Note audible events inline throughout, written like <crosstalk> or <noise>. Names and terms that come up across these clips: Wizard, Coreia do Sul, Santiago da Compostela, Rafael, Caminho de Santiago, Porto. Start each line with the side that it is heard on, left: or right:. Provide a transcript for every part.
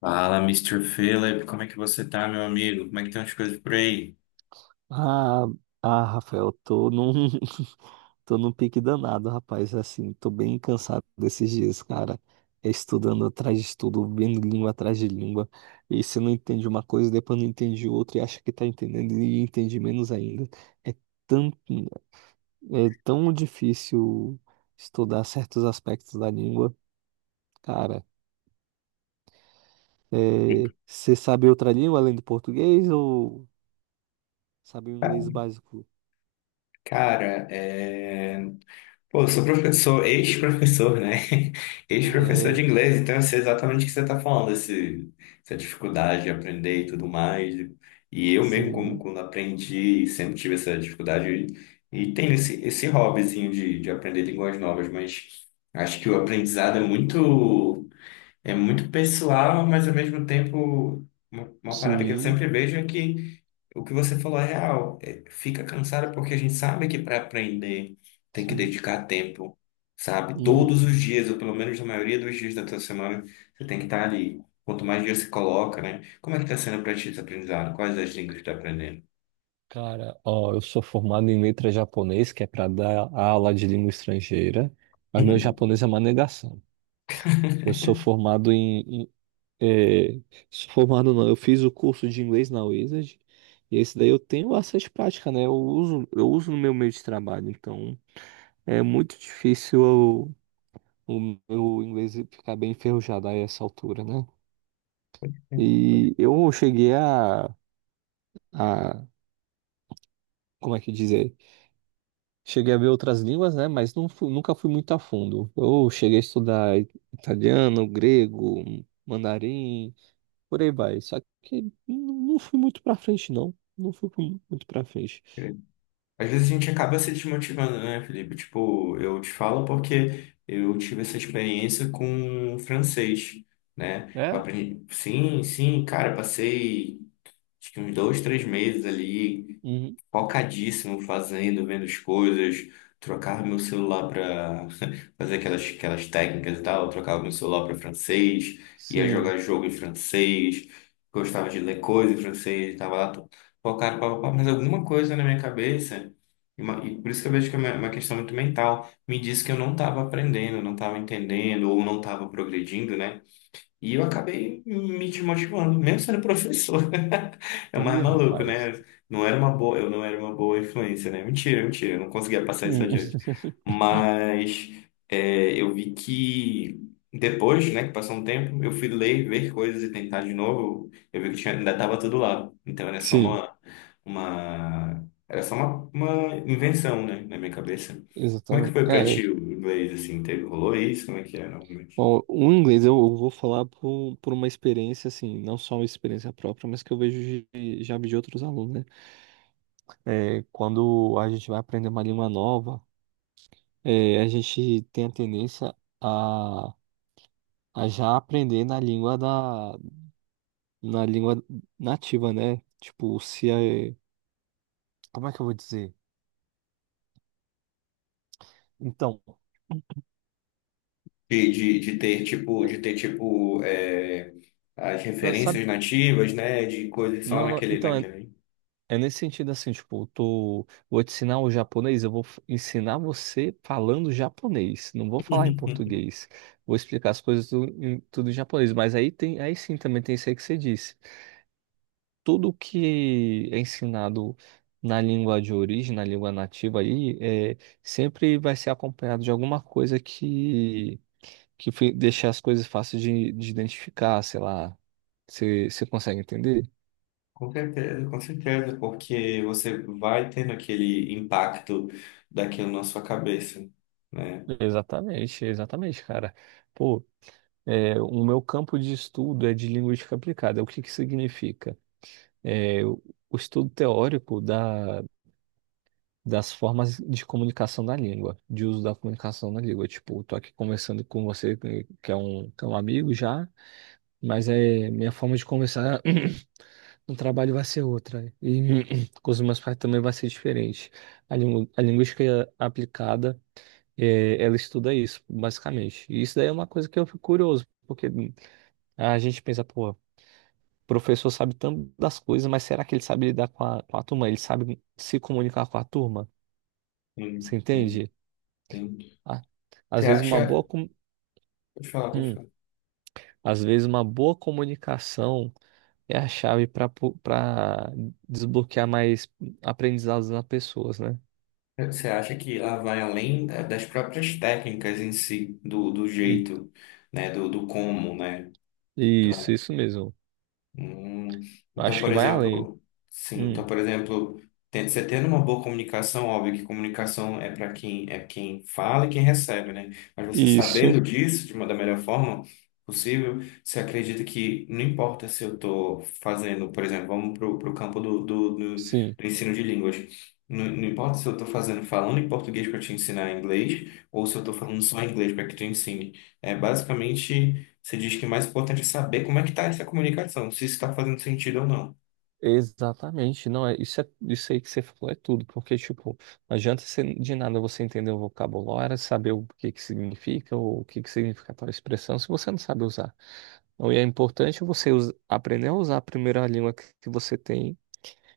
left: Fala, Mister Philip, como é que você tá, meu amigo? Como é que estão as coisas por aí?
right: Ah, ah, Rafael, tô num, <laughs> tô num pique danado, rapaz. Assim, tô bem cansado desses dias, cara. É. Estudando atrás de estudo, vendo língua atrás de língua. E você não entende uma coisa, depois não entende outra, e acha que tá entendendo e entende menos ainda. É tão, é tão difícil estudar certos aspectos da língua, cara. É, você sabe outra língua além do português ou sabe o inglês básico?
left: Cara, pô, eu sou professor, ex-professor, né? <laughs>
right: Ah,
left: Ex-professor de
right: é.
left: inglês, então eu sei exatamente o que você está falando, essa dificuldade de aprender e tudo mais. E eu mesmo, como
right: Sim,
left: quando aprendi, sempre tive essa dificuldade e tenho esse hobbyzinho de aprender línguas novas, mas acho que o aprendizado é muito. É muito pessoal, mas ao mesmo tempo, uma parada que eu
right: sim.
left: sempre vejo é que o que você falou é real. É, fica cansado porque a gente sabe que para aprender tem que
right: Sim.
left: dedicar tempo, sabe?
right: Uhum.
left: Todos os dias, ou pelo menos na maioria dos dias da tua semana, você tem que estar ali. Quanto mais dias você coloca, né? Como é que está sendo para ti esse aprendizado? Quais as línguas que está aprendendo?
right: Cara, ó, eu sou formado em letras japonês, que é para dar aula de língua estrangeira, mas meu
left: Uhum.
right: japonês é uma negação. Eu sou formado em, em, sou formado não, eu fiz o curso de inglês na Wizard, e esse daí eu tenho bastante prática, né? Eu uso no meu meio de trabalho, então é muito difícil o meu inglês ficar bem enferrujado a essa altura, né? E
left: <laughs>
right: eu cheguei a como é que dizer? Cheguei a ver outras línguas, né? Mas nunca fui muito a fundo. Eu cheguei a estudar italiano, grego, mandarim, por aí vai. Só que não fui muito pra frente, não. Muito pra frente.
left: Às vezes a gente acaba se desmotivando, né, Felipe? Tipo, eu te falo porque eu tive essa experiência com francês, né? Eu
right: É?
left: aprendi, sim, sim, cara, passei acho que uns 2, 3 meses ali
right: Uhum.
left: focadíssimo fazendo, vendo as coisas, trocava meu celular para <laughs> fazer aquelas técnicas e tal, eu trocava meu celular para francês, ia
right: Sim.
left: jogar jogo em francês, gostava de ler coisa em francês, tava lá focado, pá, pá, pá, mas alguma coisa na minha cabeça, e por isso que eu vejo que é uma questão muito mental, me disse que eu não estava aprendendo, não estava entendendo, ou não estava progredindo, né? E eu acabei me desmotivando, mesmo sendo professor. <laughs> É o mais
right: Ih,
left: maluco,
right: rapaz.
left: né? Não era uma boa, eu não era uma boa influência, né? Mentira, mentira, eu não conseguia passar isso
right: Hum.
left: adiante.
right: <laughs>
left: Mas é, eu vi que depois, né, que passou um tempo, eu fui ler, ver coisas e tentar de novo. Eu vi que tinha, ainda estava tudo lá. Então era só
right: Sim,
left: uma, uma, era só uma invenção, né, na minha cabeça. Como é que
right: exatamente.
left: foi pra
right: É.
left: ti
right: É.
left: o inglês, assim? Teve, rolou isso? Como é que era?
right: Bom, o inglês eu vou falar por, um, por uma experiência, assim, não só uma experiência própria, mas que eu vejo de, já vi de outros alunos, né? É, quando a gente vai aprender uma língua nova. É, a gente tem a tendência a, a já aprender na na língua nativa, né? Tipo, se é, como é que eu vou dizer? Então, é,
left: De ter tipo é, as
right: não, sabe?
left: referências nativas, né, de coisas só
right: Não, não,
left: naquele
right: então é,
left: naquele.
right: é nesse sentido assim, tipo, eu tô, vou te ensinar o japonês, eu ensinar você falando japonês, não vou falar em
left: <laughs>
right: português. Vou explicar as coisas tudo em japonês, mas aí tem, aí sim também tem isso aí que você disse. Tudo que é ensinado na na língua nativa aí, é, sempre vai ser acompanhado de alguma coisa que, deixe as coisas fáceis de identificar, sei lá. Você consegue entender?
left: Com certeza, porque você vai tendo aquele impacto daquilo na sua cabeça, né?
right: Exatamente, exatamente, cara. Pô, é, o meu campo de estudo é de linguística aplicada. O que que significa? É, o estudo teórico da das formas de comunicação da língua, de uso da comunicação da língua. Tipo, eu tô aqui conversando com você, que é um amigo já, mas é minha forma de conversar <clears throat> no trabalho vai ser outra. E <clears throat> com os meus pais também vai ser diferente. A linguística aplicada, é, ela estuda isso, basicamente. E isso daí é uma coisa que eu fico curioso, porque a gente pensa, pô. O professor sabe tanto das coisas, mas será que ele sabe lidar com com a turma? Ele sabe se comunicar com a turma? Você
left: Sim, sim,
right: entende?
left: sim.
right: a-
left: Você
right: Às vezes
left: acha, deixa eu falar, deixa
right: hum,
left: eu
right: às vezes uma boa comunicação é a chave para desbloquear mais aprendizados nas pessoas, né?
left: falar. Você acha que ela vai além da- das próprias técnicas em si, do
right: E,
left: jeito, né, do como, né?
right: isso,
left: Então,
right: isso mesmo.
left: Hum, Então,
right: Acho que
left: por
right: vai além.
left: exemplo, sim,
right: Hum,
left: então, por exemplo, você tendo uma boa comunicação, óbvio que comunicação é para quem é quem fala e quem recebe, né? Mas você
right: isso,
left: sabendo disso de uma da melhor forma possível, você acredita que não importa se eu estou fazendo, por exemplo, vamos para o campo do, do, do,
right: sim.
left: do ensino de línguas. Não, não importa se eu estou fazendo falando em português para te ensinar inglês ou se eu estou falando só inglês para que tu ensine. É basicamente. Você diz que o mais importante é saber como é que está essa comunicação, se isso está fazendo sentido ou não.
right: Exatamente. Não é, isso aí que você falou é tudo, porque tipo, não adianta você, de nada você entender o vocabulário, saber o que que significa ou o que que significa tal expressão se você não sabe usar. Então, e é importante você aprender a usar a primeira língua que você tem.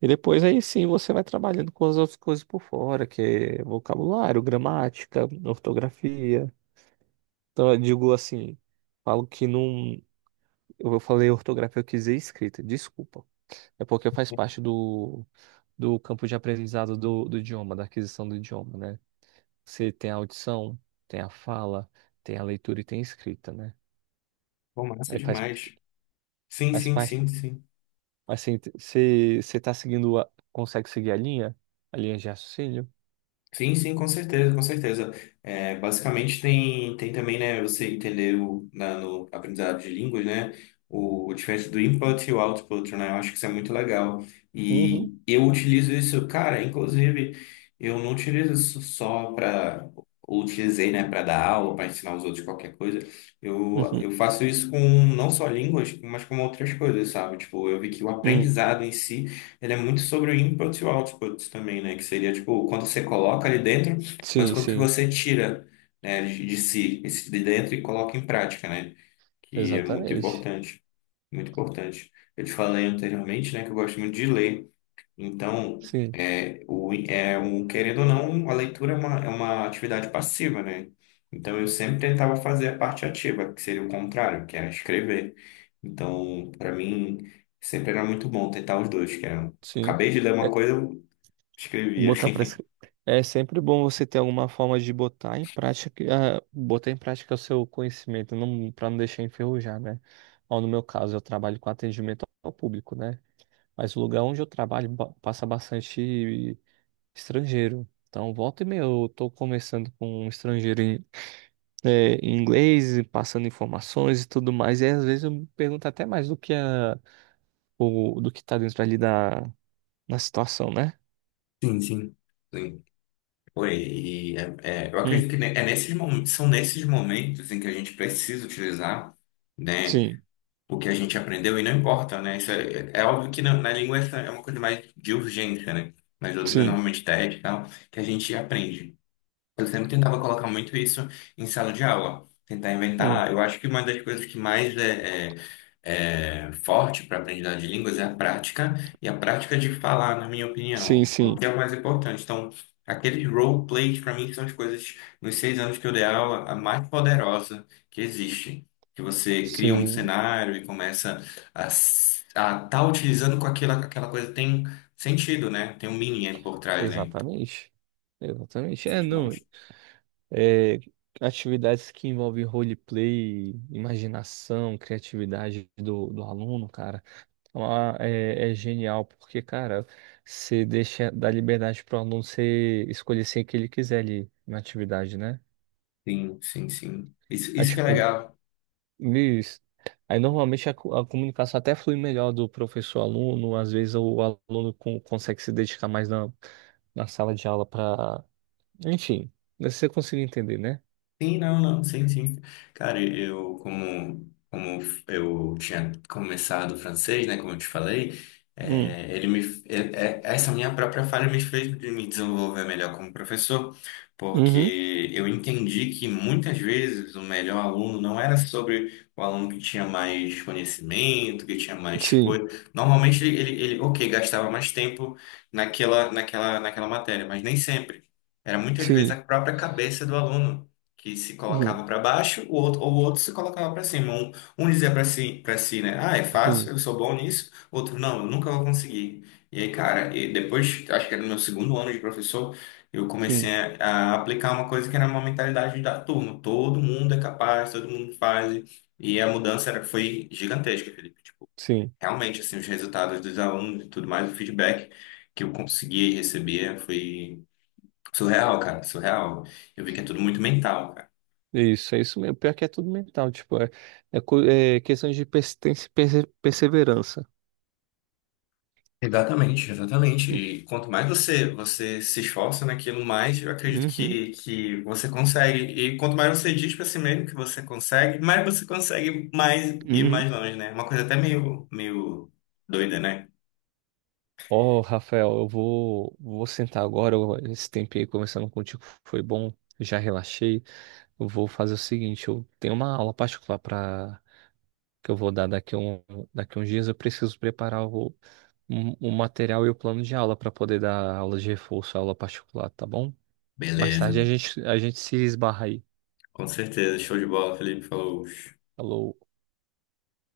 right: E depois aí sim você vai trabalhando com as outras coisas por fora, que é vocabulário, gramática, ortografia. Então eu digo assim, falo que não. Eu falei ortografia, eu quis dizer escrita, desculpa. É porque faz parte do campo de aprendizado do idioma, da aquisição do idioma, né? Você tem a audição, tem a fala, tem a leitura e tem a escrita, né?
left: Pô, massa
right: Aí faz,
left: demais. Sim,
right: faz
left: sim,
right: parte.
left: sim, sim.
right: Assim, você tá seguindo a, consegue seguir a linha? A linha de raciocínio?
left: Sim, sim, com certeza, com certeza. É, basicamente tem também, né, você entender o, na, no aprendizado de línguas, né, o diferente do input e o output, né, eu acho que isso é muito legal.
right: Uhum,
left: E eu utilizo isso, cara, inclusive, eu não utilizo isso só para, utilizei, né, para dar aula, para ensinar os outros qualquer coisa. Eu,
right: uhum,
left: eu faço isso com não só línguas, mas com outras coisas, sabe? Tipo, eu vi que o
right: uhum.
left: aprendizado em si ele é muito sobre o input e o output também, né? Que seria, tipo, o quanto você coloca ali dentro, mas o
right: Sim,
left: quanto que
right: sim,
left: você tira, né, de si, esse de dentro e coloca em prática, né? Que é muito
right: exatamente.
left: importante, muito importante. Eu te falei anteriormente, né, que eu gosto muito de ler. Então,
right: Sim,
left: é, o, é um, querendo ou não, a leitura é uma atividade passiva, né? Então, eu sempre tentava fazer a parte ativa, que seria o contrário, que era escrever. Então, para mim, sempre era muito bom tentar os dois, que era,
right: sim.
left: acabei de ler uma
right: É,
left: coisa, eu escrevia.
right: botar para é sempre bom você ter alguma forma de botar em prática, ah, botar em prática o seu conhecimento, não para não deixar enferrujar, né? Ó, no meu caso, eu trabalho com atendimento ao público, né? Mas o lugar onde eu trabalho passa bastante estrangeiro. Então, volta e meia, eu tô conversando com um estrangeiro é, em inglês, passando informações e tudo mais. E às vezes eu me pergunto até mais do que a, o, do que tá dentro ali da, na situação, né?
left: <laughs> Sim, sim. Sim. Oi, e é, eu
right: Hum,
left: acredito que é nesses momentos, são nesses momentos em que a gente precisa utilizar, né?
right: sim,
left: O que a gente aprendeu e não importa, né? Isso é óbvio que na língua essa é uma coisa mais de urgência, né? Nas outras,
right: sim,
left: normalmente, teste e tal, que a gente aprende. Eu sempre tentava colocar muito isso em sala de aula, tentar
right: hum,
left: inventar. Eu acho que uma das coisas que mais é forte para aprendizagem de línguas é a prática e a prática de falar, na minha
right: sim,
left: opinião, é o
right: sim,
left: que é o mais importante. Então, aqueles roleplays, para mim, são as coisas, nos 6 anos que eu dei aula, a mais poderosa que existe. Que você cria um
right: sim,
left: cenário e começa a estar tá utilizando com aquela, aquela coisa, tem sentido, né? Tem um meaning aí por trás, né? Então,
right: exatamente. Exatamente.
left: isso é
right: É, não,
left: demais.
right: é, atividades que envolvem roleplay, imaginação, criatividade do aluno, cara. Lá é, é genial, porque, cara, você deixa, dá liberdade para o aluno você escolher ser que ele quiser ali na atividade, né?
left: Sim, sim, sim. Isso,
right: Aí,
left: isso que é
right: tipo,
left: legal.
right: Luiz, aí normalmente a comunicação até flui melhor do professor-aluno, às vezes o aluno consegue se dedicar mais na, na sala de aula para. Enfim, você consegue entender, né?
left: Sim, não, não, sim, sim. Cara, eu, como eu tinha começado o francês, né, como eu te falei,
right: Hum.
left: é, ele me, é, é- essa minha própria falha me fez de me desenvolver melhor como professor,
right: Uhum.
left: porque eu entendi que muitas vezes o melhor aluno não era sobre o aluno que tinha mais conhecimento, que tinha mais
right: Sim,
left: coisa. Normalmente ele, ok, gastava mais tempo naquela matéria, mas nem sempre. Era muitas vezes
right: sim.
left: a própria cabeça do aluno que se
right: Uhum.
left: colocava para baixo, o outro, ou o outro se colocava para cima. Um dizia para si, né? Ah, é fácil,
right: Sim,
left: eu sou bom nisso. Outro, não, eu nunca vou conseguir. E aí, cara, e depois, acho que era no meu segundo ano de professor, eu comecei
right: sim,
left: a aplicar uma coisa que era uma mentalidade da turma. Todo mundo é capaz, todo mundo faz. E a mudança era, foi gigantesca, Felipe. Tipo,
right: sim.
left: realmente, assim, os resultados dos alunos e tudo mais, o feedback que eu consegui receber foi surreal, cara, surreal. Eu vi que é tudo muito mental, cara.
right: Isso, é isso mesmo. Pior que é tudo mental, tipo, é, é, é questão de persistência e perseverança.
left: Exatamente, exatamente. E quanto mais você se esforça naquilo, mais eu acredito
right: Uhum,
left: que você consegue. E quanto mais você diz para si mesmo que você consegue mais ir
right: uhum.
left: mais longe, né? Uma coisa até meio, meio doida, né?
right: Ó, Rafael, eu vou, vou sentar agora. Esse tempo aí conversando contigo foi bom, já relaxei. Eu vou fazer o seguinte, eu tenho uma aula particular para que eu vou dar daqui a um, daqui a uns dias. Eu preciso preparar o, o material e o plano de aula para poder dar aula de reforço, aula particular, tá bom? Mais
left: Beleza.
right: tarde a gente se esbarra aí.
left: Com certeza. Show de bola, Felipe. Falou.
right: Falou.